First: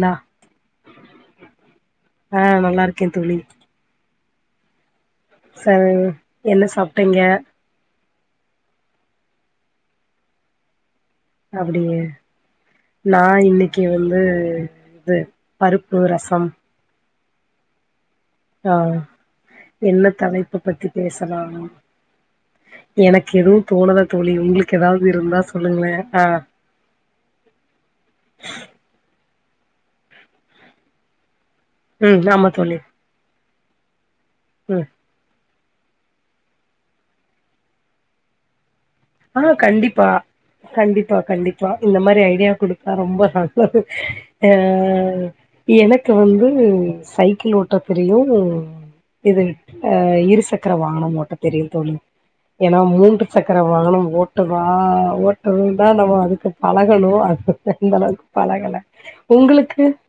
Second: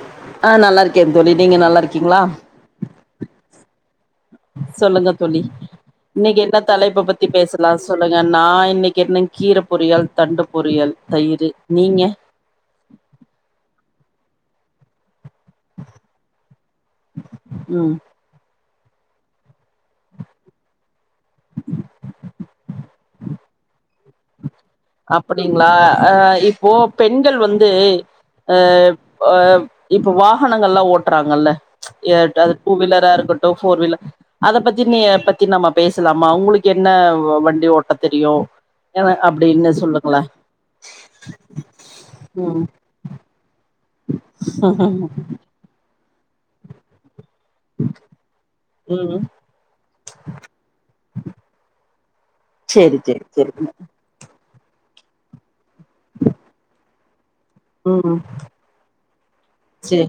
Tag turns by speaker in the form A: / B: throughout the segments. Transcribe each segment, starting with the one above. A: ளா
B: ஆ நல்லா இருக்கே தோழி நீங்க நல்லா இருக்கீங்ளா
A: ஆ நல்லா இருக்கே தோழி
B: சொல்லுங்க தோழி
A: ச
B: இன்னைக்கு எந்த
A: என்ன
B: தலைப்ப
A: சாப்ட்டீங்க
B: பத்தி பேச லா சொல்லுங்க நா இன்னைக்கு என்ன கீர பொரியல் தண்டு பொரியல் தயிர்
A: அப்டியா
B: நீங்க
A: நா இன்னைக்கு வந்து இது பருப்பு ரசம்
B: ம்
A: ஆ என்ன தலைப்ப பத்தி பேசலா எனக்கு எதுவு தோணல தோழி உங்களுக்கு எதாவ்து இருந்தா சொல்லுங்களே அ
B: போ பெண்கள் வந்து அ ப இப்ப வாகனங்கள்லா ஓட்றாங்கல்ல
A: ம்
B: எட்
A: ஆமா
B: அது டூ
A: தோழி
B: வீலரா இருக்கட்டு ஃபோர் வீல அத பத்தி
A: ம்
B: நீங்க எப்ப த்தி நம்ம பேசலாமா உங்களுக்கு என்ன வ வண்டி ஓட்ட தெரியு ஏனா
A: ஆ கண்டிப்பா கண்டிப்பா கண்டிப்பா இந்த மாரி ஐடியா
B: ம்
A: குடுத் தா ரொம்ப நல்லது அ எனக்கு வந்து சைக்கிள் ஓட் ட்ட தெரியு
B: ம்
A: இது அ இருசக்கர வாகனம் ஓட்ட தெரியு தோழி ஏனா
B: சரி சரி
A: மூன்று
B: சரி
A: சக்கர னம் ஓட்டவா ஓட்றருந்தா நம்ம அதுக்கு பழகனு அது அந்த அளவுக்கு பழகல உங்களுக்
B: சேரி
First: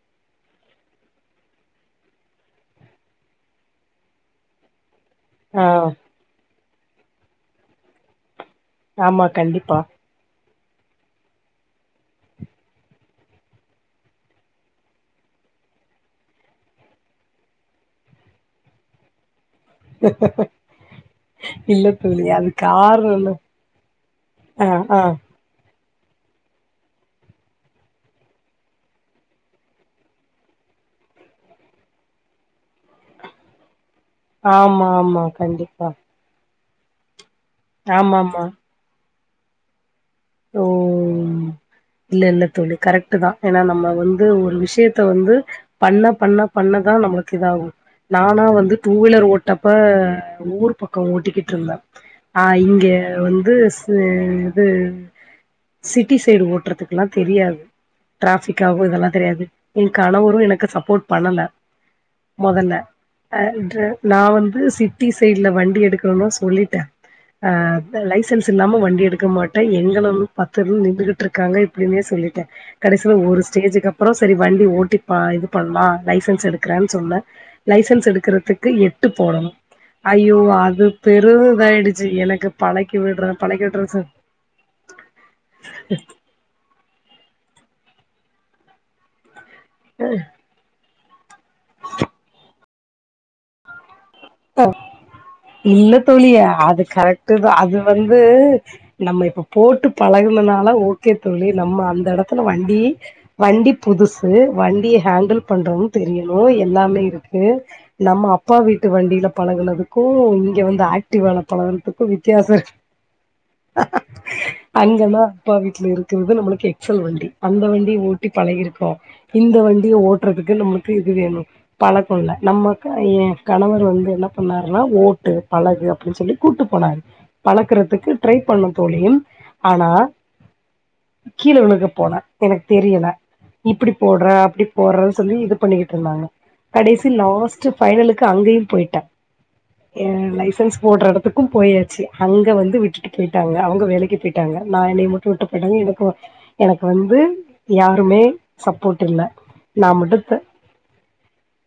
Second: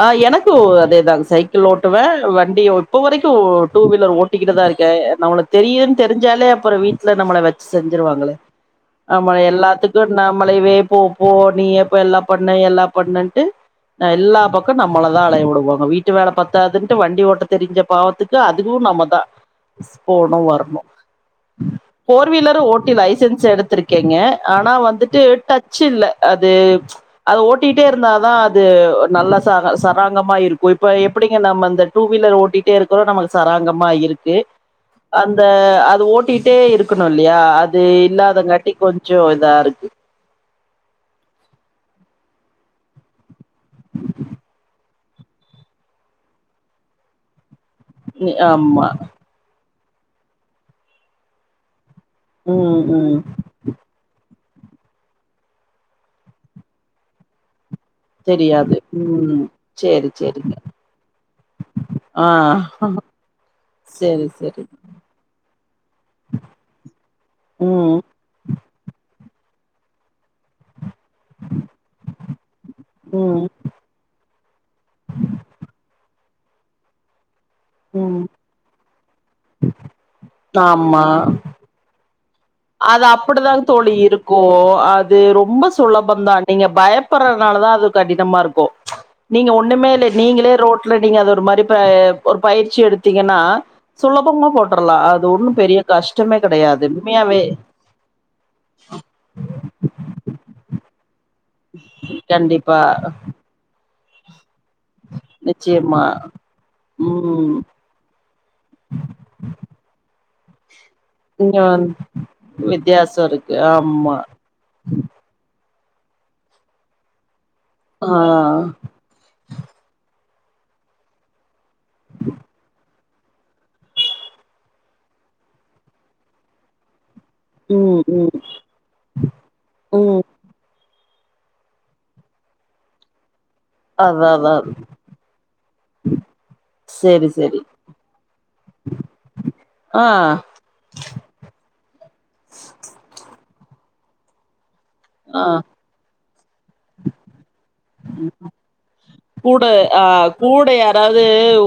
B: ஆ எனக்கு அதேதாங்க சைக்கிள் ஓட்டுவே வண்டி ஓட் இப்ப வரைக்கு டூ வீலர் ஓட் ட்டிக்கிட்டுதா இருக்கே நம்மளுக்கு
A: ஆ
B: தெரியுன் தெரிஞ்சாலே அப்பற வீட்ல நம்மள வச்சு செஞ்சுருவாங்களே ஆமா எல்லாத்துக்கு நம்மளைவே போ போ நீயே போய் எல்லா பண்ணு எல்லா பண்ணுட்டு அ எல்லா பக்கம் நம்மள தா அலைய விடுவாங்க வீட்டு வேல பத்தாதுன்ட்டு வண்டி ஓட்ட தெரிஞ்ச பாவத்து க்கு அதுவு நம்மதா போனு வர்ணு
A: இல்ல தோழி
B: ஃபோர்
A: அது
B: வீலர் ஓட்டி
A: காரண
B: லைசன்ஸ் எடுத்திருக்கேங்க
A: ஆ
B: ஆனா
A: ஆ
B: வந்துட்டு டச் ச்சு இல்ல அது அத ஓட்டிட்டே இருந்தாதா து நல்ல சரா சராங்கமா இருக்கு இப்ப எப்டிங்க நம்ம இந்த டூ வீலர் ஓட்டிட்டே இருக் றோ நம்மளுக்கு சராங்கமா இருக்கு
A: ஆமா ஆமா
B: அந்த
A: கண்டிப்பா
B: அது ஓட்டிட்டே இருக் க்கணு இல்லையா அது
A: ஆமாமா
B: இல்லாதங்காட்டி கொஞ்ச இதா இருக்கு
A: ஓ இல்ல இல்ல தோழி கரெக்ட்டு தா ஏனா நம்ம வந்து ஒரு விஷ்யத்த வந்து பண்ண பண்ண பண்ணதா நம்மளுக்கு இதாகு
B: ம்,
A: நானா வந்து
B: ஆமா
A: டூ வீலர் ஓட்டப்ப ஊரு பக்க ஓட்டிக்கிட்டு இருந்தோ ஆ
B: ம்
A: இங்க
B: ம்
A: வந்து சி இது சிட்டி சைட் ஓட்ற த்துக்குலா தெரியாது ட்ராஃபிக்
B: தெரியாது
A: ஆகு இதெல்லா
B: ம்
A: தெரியாது எ
B: சேரி
A: கணவரு
B: சேரிங்க
A: எனக்கு சப்போட் பண்ணல
B: ஆ
A: மொதல்ல அ விட்ற நா
B: சேரி
A: வந்து
B: சேரி
A: சிட்டி சைட்ல வண்டி எடுக்குறன்னு சொல்லிட்டே அ
B: ம்
A: இந்த லைசன்ஸ் இல்லாம வண்டி எடுக்க மாட்டே எங்களும் பத்தரும் நின்டுகிட்ருக்க அப்டினே சொல்லிட்டே கடைசில ஒரு
B: ம்
A: ஸ்டேஜுக்கு அப் அப்றோ செரி வண்டி ஓட்டி பா இது பண்லா லைசன்ஸ் எடுக்குறேன் சொன்ன லைசன்ஸ்
B: ம்
A: எடுக்கறதுக்கு எட்டு போடணு ஐயோ அது
B: ஆமா
A: பெரு இதாயிடுச்சு எனக்கு பழக்கி
B: அது
A: விட்ற
B: அப்டிதா
A: பழக்கி
B: தோழி
A: விட்ற
B: இருக்கு அது ரொம்ப சுலபந்தான் நீங்க பயப்படுறனால தா அது கடினமா இருக்கு நீங்க ஒண்ணுமே இல்ல நீங்களே ரோட் ட்ல நீங்க அது ஒரு மாரி ப ஒரு பயிற்சி எடுத்தீங்கன்னா சுலபம்மா போட்டுர்லா அது ஒண்ணு பெரிய
A: இல்ல தோழி
B: கஷ்டமே
A: அது
B: கெடையாது
A: கரெக்ட்
B: உண்மையாவே
A: அது வந்து நம்ம இப்ப போட்டு பழகுனனால ஓ கே தோழி நம்ம அந்த எடத்துல
B: கண்டிப்பா
A: வண்டி வண்டி புதுசு வண்டிய ஹேண்டில் பண்றது
B: நிச்சயமா
A: தெரியணு எல்லாமே இருக்கு
B: ம்
A: நம்ம அப்பா வீட் டு வண்டில பழகனதுக்கு இங்க வந்து ஆக் ட்டிவால
B: இங்க வந்
A: பழகறதுக்கு வித்யாச இரு
B: வித்தியாசோ இருக்கு ஆமா
A: அங்கனா அப்பா வீட்ல இருக்கிறது நம்மளுக்கு எக்செல் வண்டி அந்த வண்டிய
B: ஆ
A: ஓட்டி பழகிருக்கோ இந்த வண்டிய ஓட்றதுக்கு நம்மளுக்கு இது வேணு பழக்கோல்ல நம்மக்கு ஏ கணவர் வந்து என்ன பண்ணாருன்னா ஓட்டு பழகு அப்டின் சொல்லி கூட்டு போனாரு
B: ம்
A: பழக்குறதுக்கு ட்ரை
B: ம்
A: பண்ணு தோழியும் ஆனா
B: ம்
A: கீழ விழுக போன எனக்கு தெரியல இப்டி போடுற
B: அதா அதா
A: அப்டி போடுற சொல்லி இது பண்ணிக்கிட்டு இருந்தாங்க கடைசி
B: சேரி சேரி
A: லாஸ்ட்டு பைனலு அங்கயு போய்ட்ட
B: ஆ
A: ஏ லை எசன்ஸ் போடுற எடத்துக்கு போயாச்சு அங்க வந்து விட்டுட்டு போய்ட்டாங்க அவங்க வேலைக்கி பே ட்டாங்க நா என்னய மட்டு
B: ஆ
A: விட்டு போய்ட்டாங்க எனக்கு எனக்கு வந்து யாருமே சப்போட் இல்ல நா மட்டு த
B: அதாது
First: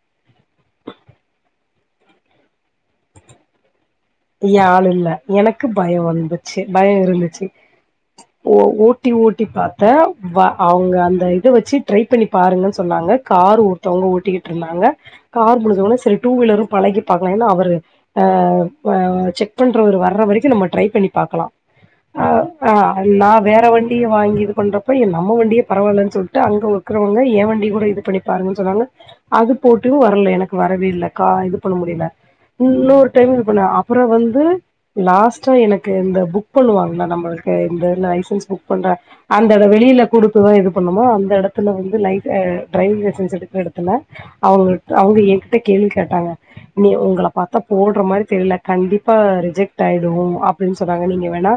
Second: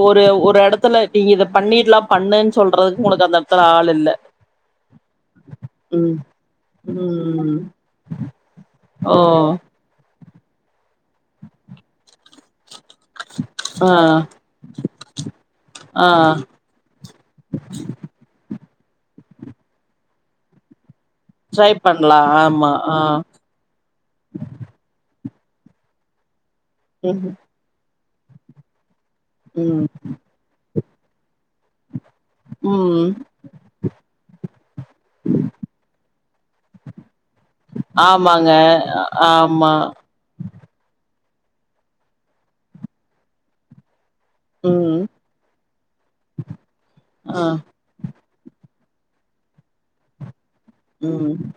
B: ஒரு ஒரு எடத்துல நீ இத பண்ணிட்லா பண்ணுன் சொல்றதுக்கு உனக்கு அந்த எடத்துல ஆள் இல்ல
A: ய்ய ஆள் இல்ல எனக்கு பயோ
B: ம்
A: வந்துச்சு பயோ இருந்துச்சு
B: ம்
A: ஓ ஓட்டி
B: ஓ
A: ஓட்டி பாத்த வ அவங்க அந்த இத வச்சி ட்ரை பண்ணி பாருங்கன் சொன்னாங்க கார்
B: ஆ
A: ஒருத்தவங்க ஓட்டிக்கிட்ருந்தாங்க கார் மு முடிஞ்சவொனே சரி
B: ஆ
A: டூ வீலரு பலகி பாக்கலா என்னா அவரு ஆ ஆ செக் பண்றவரு வர வரைக்கு நம்ம ட்ரை பண்ணி பாக்கலா
B: ட்ரை பண்லா
A: ஆ
B: ஆமா
A: ஆ எல்லா வேற வண்டிய வாங்கி இது பண்றப்ப எ நம்ம வண்டிய பரவால்லன்னு சொல்ட்டு அங்க உக்கறவங்க
B: ம்
A: ய வண்டி கூட இது பண்ணி பாருங்கன்னு சொன்னாங்க அது
B: ம்
A: போட்டு வரல எனக்கு வரவே இல்ல கா இது பண்ண முடியல இன்னொர்
B: ம்
A: டைம் இது பண்ண அப்ரோ வந்து லாஸ்டா எனக்கு இந்த புக் பண்ணுவாங்கள நம்மளுக்கு இந்த லைசன்ஸ்
B: ஆமாங்க
A: புக் பண்ற அந்தது
B: ஆமா
A: வெளில குடுக் இத இது பண்ணுமோ அந்த எடத்துல வந்து லைட்ட ட்ரைவிங் லைசன்ஸ் எடுக்க எடத்துல அவங்க
B: ம்
A: அவங்க எங்கிட்ட கேள்வி கேட்டாங்க நீ ஒங்கள
B: ஆ
A: பாத்தா போட்ற மாரி தெரில கண்டிப்பா ரிஜெக்ட் ஆய்டு அப்டின் சொன்னாங்க நீங்க
B: ம்
A: வேணா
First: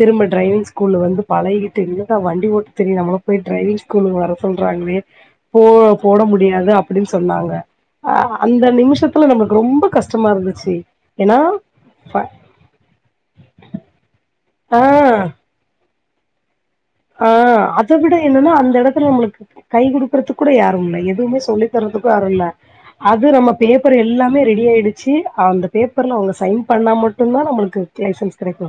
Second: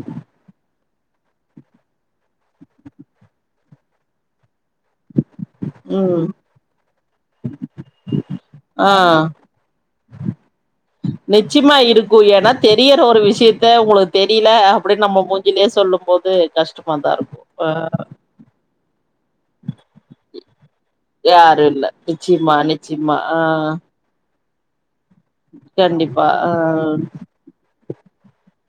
A: திரும்ப ட்ரைவி்ங் ஸ்கூல் வந்து பழகிட்டு என்னடா வண்டி ஓட்ட தெரி நம்ம போய் ட்ரைவிங் ஸ்கூலு வர சொல்றாங்களே போ போட
B: ம்
A: முடியாது அப்டின்னு சொன்னாங்க அ அந்த
B: ஆ
A: நிமிஷத்துல நம்ம ரொம்ப கஷ்டமா இருந்திச்சி
B: நிச்சயமா இருக்கு ஏனா தெரியிற ஒரு விஷயத்த உங்களுக்கு தெரில
A: ஆ
B: அப்டின்னு நம்மம் போ இல்ல சொல்லும் போது கஷ்
A: ஆ அத விட என்னன்னா அந்த எடத்துல நம்மளுக்கு கை குடுக்குறத்து கூட யாருமில்ல எதுமே
B: யாரு
A: சொல்லி
B: இல்ல
A: தரதுக்கு ஆருல்ல
B: நிச்சயமா நிச்சயமா
A: அது
B: ஆ
A: நம்ம பேப்பர் எல்லாமே ரெடியாடுச்சி அந்த பேப்பர்ல
B: கண்டிப்பா
A: அவுங்க
B: ஆ
A: சைன் பண்ணா மட்டுந்தா நம்மளுக்கு லைசன்ஸ் கெடைக்கு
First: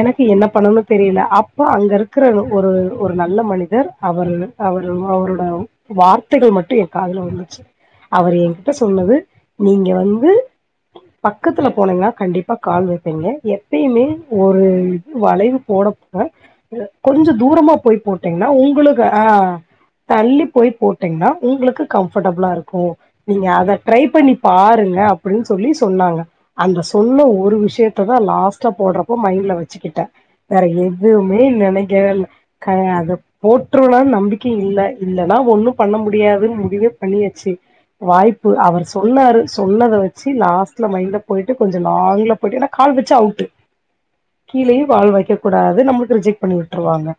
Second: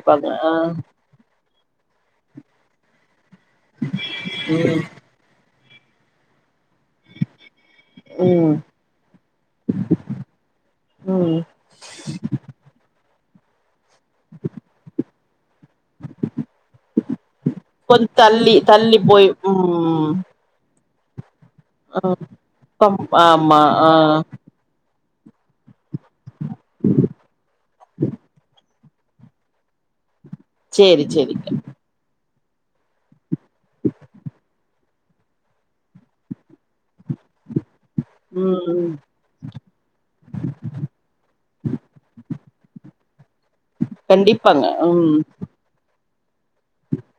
A: எனக்கு என்ன
B: ஆ
A: பண்ணணு தெரியல அப் போ அங்க இருக்கிற ஒரு ஒரு நல்ல மனிதர் அவரு
B: ம்
A: அவரு அவரோட வார்த்தைகள் மட்டு ஏ காதுல உளுந்துச்சு அவரு
B: ம்
A: ஏன்கிட்ட சொ சொன்னது நீங்க வந்து
B: ம்
A: பக்கத்துல போனீங்கன்னா கண்டிப்பா கால் வப்பீங்க எப்பயுமே ஒரு வளைவு போடப்ப கொஞ்சு தூரமா போய்
B: கொஞ்ச
A: போட்டீங்கன்னா
B: தள்ளி தள்ளி
A: உங்களுக்கு ஹ
B: போய் ம்
A: தள்ளி போய் போட் போட்டிங்னா உங்களுக்கு
B: ஆ
A: கம்ஃபர்டபிளா இருக்கு
B: கம்
A: நீங்க
B: ஆமா
A: அத
B: ஆ
A: ட்ரை பண்ணி பாருங்க அப்டின் சொல்லி சொன்னாங்க அந்த சொன்ன ஒரு விஷயத்த தா லாஸ்டா போட்றப்போ மைண்ட்ல வச்சிகிட்ட வேற
B: சேரி
A: எதுவுமே
B: சேரிங்க
A: நெனக்கவே இல்ல க அத போட்ருவ நம்பிக்க இல்ல இல்லனா ஒன்னு பண்ண முடியாதுன் முடிவே பண்ணியாச்சு வாய்ப்பு
B: ம்
A: அவர்
B: ம்
A: சொன்னாரு சொன்னத வச்சு லாஸ்ட்ல மைண்ட்ல போயிட்டு கொஞ்சோ லாங்ல போய்ட்டு நா கால் வச்சா அவுட்டு
B: கண்டிப்பாங்க
A: கீழயு
B: ம்
A: கால் வைக்க கூடாது நம்ளுக்கு ரிஜெக்ட் பண்ணி விட்ருவாங்க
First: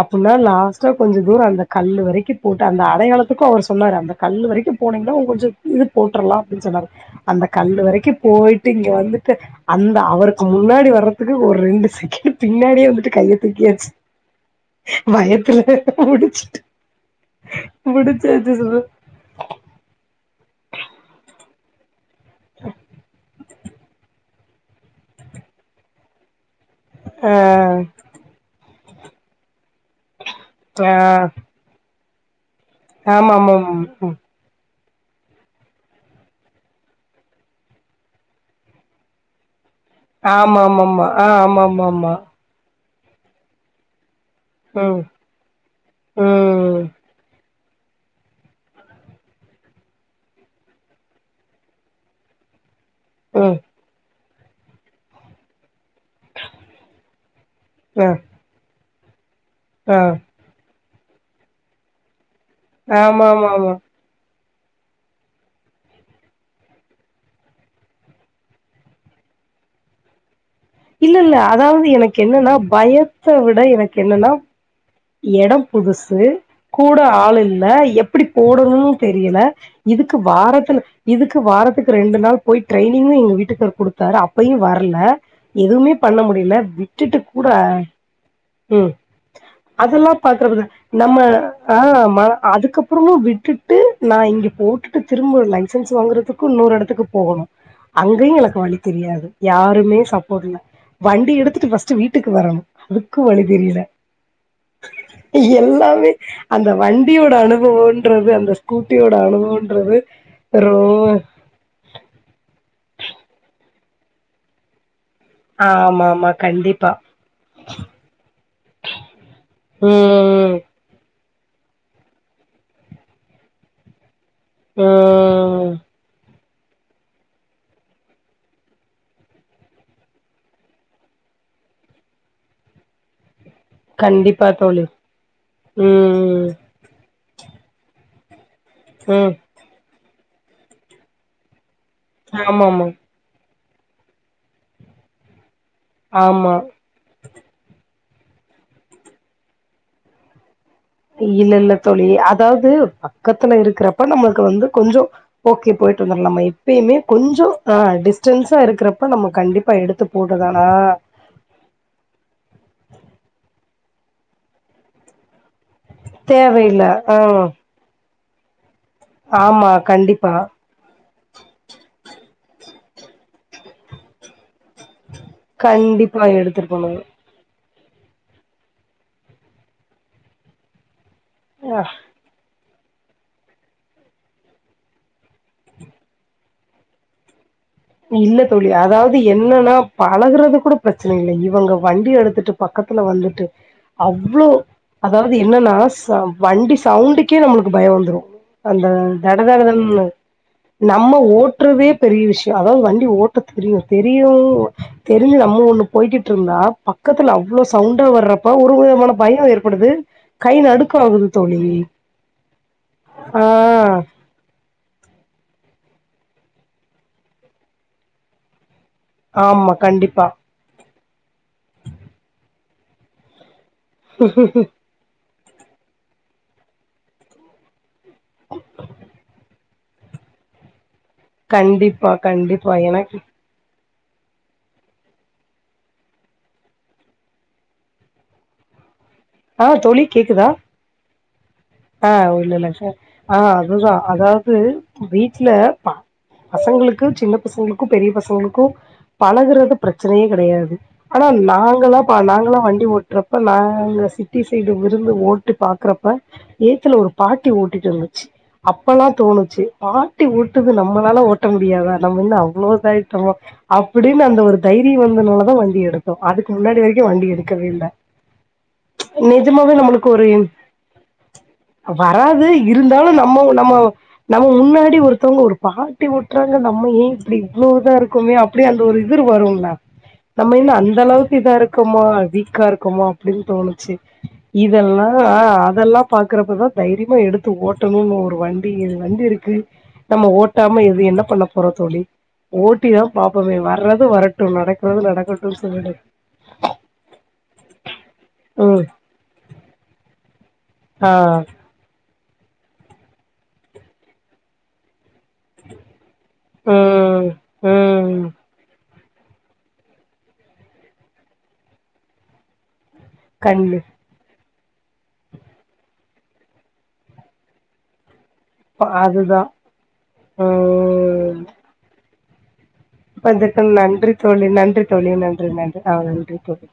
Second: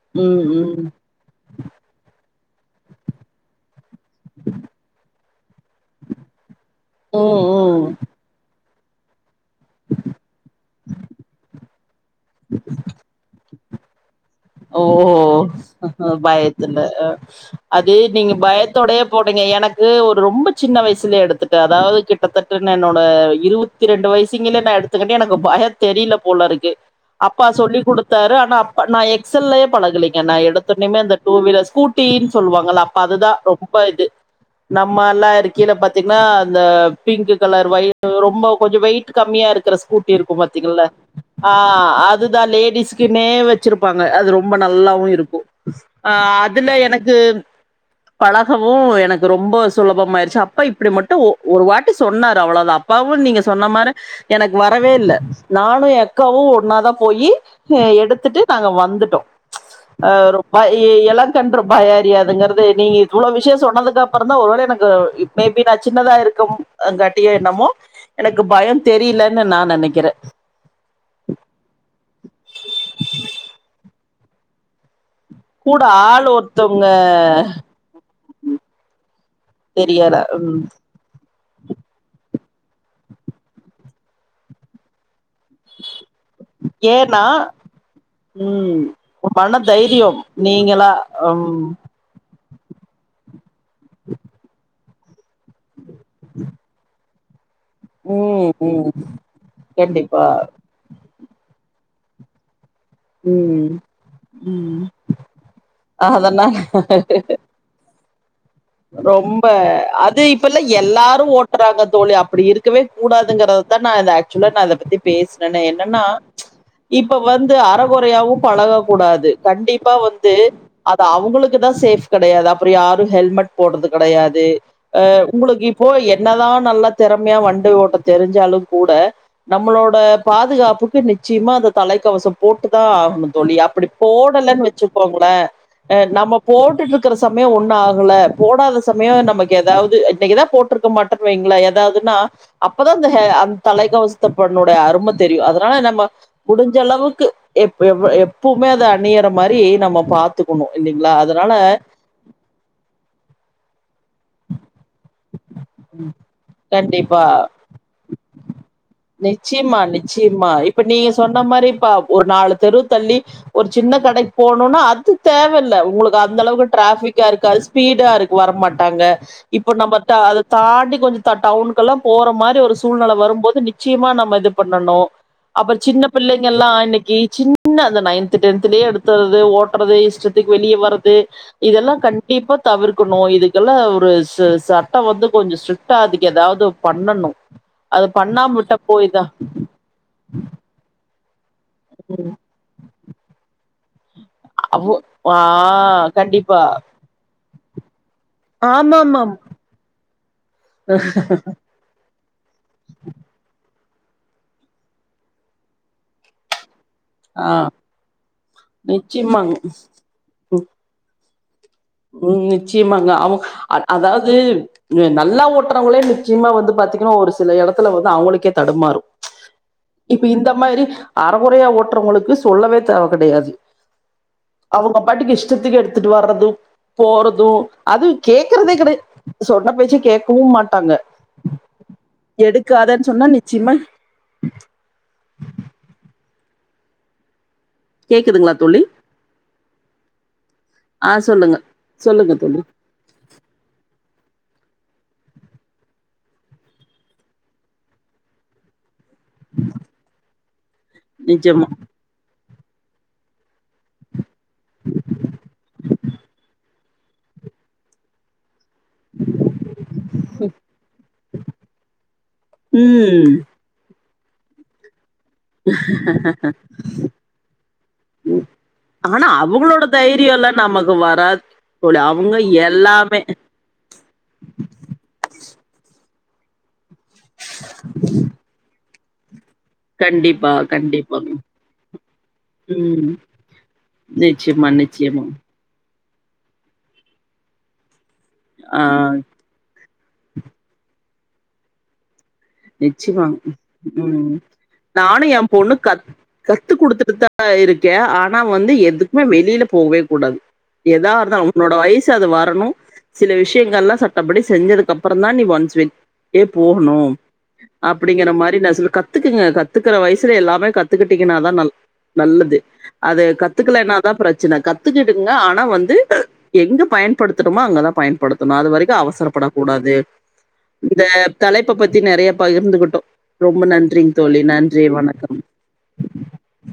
A: அப்பின்னா
B: ம் ம் ம்
A: லாஸ்ட்டா கொஞ்சோ தூர அந்த கல்லு வரைக்கு போட்டு அந்த அடையாள இதுக்கு அவர் சொன்னாரு அந்த கல்லு வரைக்கு போனீங்கன்னா கொஞ்சோ இது போட்றலா அப்டின் சொன்னாரு அந்த கல்லு
B: ம்
A: வரைக்கு போய்ட் இங்க வந்துட்டு அந்த அவருக்கு முன்னாடி வர்றதுக்கு ஒரு ரெண்டு செகண்ட் பின்னாடியே வந்துட்டு கைய தூக்கியாச்சு
B: ஓ
A: பயத்துல முடிச்சுட்டு
B: பயத்துல அது நீங்க
A: முடிச்சாச்சு சொல்லு
B: பயத்தோடயே போட்டீங்க எனக்கு ஒரு ரொம்ப சின்ன வயசுலய எடுத்துட்டு அதாவது கிட்ட கிட்டத்தட்ட என்னோட இருபத்தி ரெண்டு வயசுங்களயே நா எடுத்துக்கிட்ட எனக்கு பயம் தெரியல போல இருக்கு
A: ஆ
B: அப்பா சொல்லிக் குடுத்தாரு ஆனா அப்பா நா எக்ஸ்லயே பழகலீங்க நா
A: ஆ
B: எடுத்துனமே அந்த டூ வீலர் ஸ்கூட் டி சொல்லுவாங்கள அப்ப அதுதா
A: ஆமாமாம்
B: ரொம்ப இது
A: ம்
B: நம்மலா இரு கீழ பாத்தீங்கனா அந்த பிங்க்கு கலர் ஒய்டு ரொம்ப கொஞ்சு வெயிட் கம்மியா இருக்கிற ஸ்கூ ட்டி இருக்கு பாத்தீங்கள
A: ஆமாமாமா ஆ
B: ஹ
A: ஆமாமாமா
B: அதுதா லேடிஸ்குனோ வச் ப்பாங்க அது ரொம்ப
A: ம்
B: நல்லாவு இருக்கு ஹ அதுல
A: ம்
B: எனக்கு பலகவு எனக்கு ரொம்ப சுலபமாயிருச்சு அப்ப இப்டி மட்டு ஒரு வாட்டி சொன்னாரு அவ்ளோதா அப் பாவு நீங்க
A: ம்
B: சொன்ன மாரி எனக்கு வரவே இல்ல நானு எ அக்காவு ஒன்னாதா போயி ஹ
A: ஆ
B: எடுத்துட்டு நாங்க வந்துட்டோ
A: ஆ
B: ஹ ப இள கன்று பயோ அறியாதுங்கறது நீங்க இவ்ளோ விஷயோ
A: ஆமாமாமா
B: சொன்னதுக்கப்ரோ அப்புறந்தா ஒருவேள எனக்கு மேபி நா சின்னதா இருக்கம் காட்டிய என்னமோ எனக்கு பயம் தெரிலன்னு நா நெனக்கிற
A: இல்ல இல்ல அதாவது எனக்கு என்னனா பயத்த விட எனக்கு என்னனா எடம்
B: கூட
A: புதுசு
B: ஆள் ஒருத்தவங்க
A: கூட ஆள் இல்ல எப்டி போடனும்னு தெரியல
B: தெரியல
A: இதுக்கு
B: ம்
A: வாரத்ல இதுக்கு வாரத்துக்கு ரெண்டு நாள் போய் ட்ரெய்னிங்கு எங்க வீட்டுக்காரு குடுத்தாரு அப்பயு வரல எதுவுமே பண்ண முடில விட்டுட்டு
B: ஏன்னா
A: கூட ம்
B: மன
A: அதுலா
B: தைரியம்
A: காட்றதுல்ல
B: நீங்களா
A: நம்ம
B: ம்
A: நம்மலாமா அதுக்கப்புறமு விட்டுட்டு நான் இங்க போட்டுட்டு திரும்ப லைசன்ஸ் வாங்குறதுக்கு இன்னொரு எடத்துக்கு போகணு அங்கயு
B: ம்
A: எனக்கு வழி
B: ம்
A: தெரியாது யாருமே
B: கண்டிப்பா
A: சப்போ்ட் இல்ல வண்டி எடுத்துட்டு ஃபர்ஸ்ட் வீட்டுக்கு வரணு அதுக்கு வழி
B: ம்
A: தெரியல
B: ம்
A: எல்லாமே
B: அதனால
A: அந்த வண்டியோட அனுபவன்றது அந்த ஸ்கூட்டியோட
B: ரொம்ப
A: அனுபவன்றது
B: அது இப்பல்ல
A: ரோ
B: எல்லாரு ஓட் றாங்க தோழி அப்டி இருக்கவே கூடாதுங்கறதான் நான் ஆக்சுவலா நான் அத பத்தி பேஸ்
A: ஆ மா மா கண்
B: இப்ப வந்து அர கொறயாவு பழக கூடாது கண்டிப்பா வந்து
A: ம்
B: அது அவங்களுக்குதா சேஃப் கெடையாது அப்பற யாரு ஹெல்மெட் போடுறது கெடையாது அ உங்களுக்கு
A: ம்
B: இப்போ என்னதா நல்ல திறமையா வண்டி ஓட்ட தெரிஞ்சாலு கூட நம்மளோட பாதுகாப்புக்கு நிச்சயமா அந்த தலைக்கவசோ போட்டு தா ஆகணு தோழி அப் டி
A: கண்டிப்பா
B: போடலன்
A: தோழி
B: வெச்சுக்கோங்களே அ நம்ம
A: ம்
B: போட்டுட்ருக்கற சமயோ ஒன்னு ஆகல போடாத சமயோ
A: ம்
B: நமக்கு எதாவ்து இன்னைக்கு தா போட்ருக்க மாட்டோன் வைங்களே எதாவ்துன்னா
A: ஆமா ஆமா
B: அப்பதா அந்த ஹெ அந்த தலைக்கவசத்த பண்ணுடய அரும தெரியு அதனால நம்ம
A: ஆமா
B: முடிஞ்சளவுக்கு எப் எவ் எப்வ்மே அத அந்நிய எட மாரி நம்ம பாத்துக்கணு இல்லைங்ளா அதனால
A: அதாவ்து பக்கத்துல இருக்கிறப்ப நம்ளுக்கு வந்து கொஞ்சோ ஓகே போயிட்டு வந்துர்லா நம்ம எப்பயுமே
B: கண்டிப்பா
A: கொஞ்சோ ஆ டிஸ்டன்ஸா இருக்கிறப்ப நம்ம கண்டிப்பா எடுத்து
B: செரிம்மா
A: போட்டுதானா
B: இப்ப நீ சொன்ன மாரி இப்ப ஒரு நாலு தெருவு தள்ளி ஒரு சின்ன கடைக்கு போகனுனா அது தேவுல் உங்களுக்கு அந்த அளவுக்கு
A: தேவையில்ல ஆ
B: டிராபிக்கா இருக்காது ஸ்பீடா இருக்கு வர மாட்டாங்க
A: ஆமா
B: இப்ப நம்ம த
A: கண்டிப்பா
B: அத தாண்டி கொஞ்ச ட டவுனுக்கெல்லா போற மாரி ஒரு சூழ்நெல வரும் போது நிச்சயமா நம்ம இது பண்ணனு அப்பற சின்ன
A: கண்டிப்பா
B: பிள்ளைங்கெல்லா
A: எடுத்துட்டு போனு
B: இன்னிக்கி சின்ன அந்த நைன்த்து டென்த்லயே எடுத்தறது ஓட்டுறது இஷ்டத்துக்கி வெளிய வர்றது
A: ஆ
B: இதெல்லா கண் டிப்பா தவிர்க்கணு இதுக்கெல்லா ஒரு ச சட்ட வந்து கொஞ்ச ஸ்ட்ரிக்டா அதுக்கு எதாவ்து பண்ணணு
A: இல்ல தோழி அதாவ்து என்னன்னா பழகுறது கூட பிரச்சனை இல்லை இவுங்க வண்டிய
B: ம்
A: எடுத்துட்டு பக்கத்துல வந்துட்டு அவ்ளோ
B: அவ்வோ
A: அதாவ்து
B: ஆ
A: என்னன்னா ச
B: கண்டிப்பா
A: வண்டி சவுண்டுக்கே நம்மளுக்கு பயோ வந்துரு அந்த
B: ஆமாமாம்
A: தட தட தடன்னு நம்ம ஓட்றதே பெரிய விஷ்யோ அதாவ்து வண்டி ஓட்ட தெரியு தெரியு தெரிஞ்சு நம்ம ஒண்ணு போய்கிட்ருந்தா பக்கத்துல
B: ஆ
A: அவ்ளோ சவுண்டா வர்றப்ப ஒரு ஒரு விதமான பய
B: நிச்சயமாங்க
A: ஏற்படுது கை நடுக்கோ ஆவுது தோழி
B: ம் நிச்சயமாங்க அவு
A: ஆ
B: அ அதாவ் து நல்லா ஓட்டுறவங்களே நிச்சயமா வந்து பாத்தீங்கன்னா ஒரு சில எடத்துல வந்து அவுங்களுக்கே தடுமாறு
A: ஆமா கண்டிப்பா
B: ம் மாரி அரகொறயா ஓட்றவங்களுக்கு சொல்லவே தேவ கெடயாது அவுங்க பாட்டுக்கு இஷ்டத்திக்கு எடுத்துட்டு வர்றது போறது அது கேக்குறதே கெடய சொன்ன பேச்சக் கேக்கவு மாட்டாங்க
A: கண்டிப்பா கண்டிப்பா எனக்கு
B: சிம்ம கேக்குதுங்ளா தோழி
A: ஆ தோழி கேக்குதா
B: ஆ சொல்லுங்க
A: ஆ
B: சொல்லுங்க தோழி
A: இல்லல்ல ஏக்சுலா ஆ அதுதா அதாவ்து வீட்ல ப பசங்களுக்கு சின்ன பசங்களுக்கு பெரிய பசங்களுக்கு பழகுறது பிரச்சனையே கெடையாது ஆனா
B: நிஜமா
A: நாங்க என்னப்பா நாங்கலா வண்டி ஓட்றப்ப நாங்க சிட்டி சைடு இருந்து ஓட்டு பாக்குறப்ப எய்த்துல ஒரு பாட்டி ஓட்டிட்டு இருந்துச்சு அப்பல்லா தோணுச்சு பாட்டி ஓட்டுது நம்மளால ஓட்ட முடியாதா நம்ம என்ன அவ்ளோ இதாய்ட்டமா
B: ம்
A: அப்டினு அந்த ஒரு தைரிய வந்துனால தா வண்டி எடுத்தோ அதுக்கு முன்னாடி வரைக்கு வண்டி எடுக்கவே இல்ல
B: ஆனா அவுங்களோட தைரியோல்லா நமக்கு வரா
A: அ வராது இருந்தாலு நம்மோ நம்மோ நம்ம முன்னாடி ஒருத்தவங்க ஒரு பாட்டி ஒட்டுறாங்க நம்ம ஏன் இப்படி இவ்ளோ இதா இருக்கோமே அப்டி அந்த ஒரு எதிர் வரு ல
B: கண்டிப்பா,
A: நம்ம என்ன அந்த
B: கண்டிப்பாங்க.
A: அளவுக்கு இதா இருக்கோமா வீக்கா இருக்கோமா
B: ம்.
A: அப்டின்னு தோணுச்சு
B: நிச்சயமா,
A: இதெல்லா
B: நிச்சயமா.
A: அதெல்லா பாக்குறப்பதா தைரியமா எடுத்து ஓட்டணும்னு ஒரு வண்டி
B: ஆ
A: வண்டி இருக்கு நம்ம ஓட்டாம இது என்ன பண்ண போறோ தோழி ஓட்டிதா
B: நிச்சமா
A: பாப்போமே வர்றது
B: ம்
A: வரட்டு நடக்கிறது
B: நானு எ
A: நடக்கட்டும்னு
B: பொண்ணு
A: சொல்லிடு
B: கத் கத்து குடுத்துட்டு தா இருக்கே ஆனா வந்து
A: ம்
B: எதுக்குமே வெளில போவே கூடாது
A: ஆ
B: ஏதா இருந்தாலு உங்களோட வயசு அது வரணு சில விஷயங்கள்லா சட்டப்படி செஞ்சதுக்கு அப் பற தா நீ ஒன்ஸ் வெ ஏ போணு
A: ம் ம்
B: அப்டிங்கற மாரி நா சொல் கத்துக்குங்க கத்துக்கற வயசுல எல்லாமே கத்துக்கிட்டீங்கன்னாதா நல் நல்லது அது
A: கண்ணு
B: கத்துக்கலேனா தா பிரச்சன கத்துக்கிடுங்க ஆனா வந்து எங்க பயன்படுத்தட்டுமோ அங்கதா பயன்படுத் தூனு அது வரைக்கு
A: அதுதா
B: அவசரப்படக்க கூடாது இந்த
A: ம்
B: தலைப்ப பத்தி நெறய பகிர்ந்துகிட்டோ
A: இப்ப அதுக்கு
B: ரொம்ப
A: நன்றி
B: நன்றிங்
A: தோழி நன்றி தோழி
B: வணக்கம்
A: நன்றி நன்றி ஆ நன்றி தோழி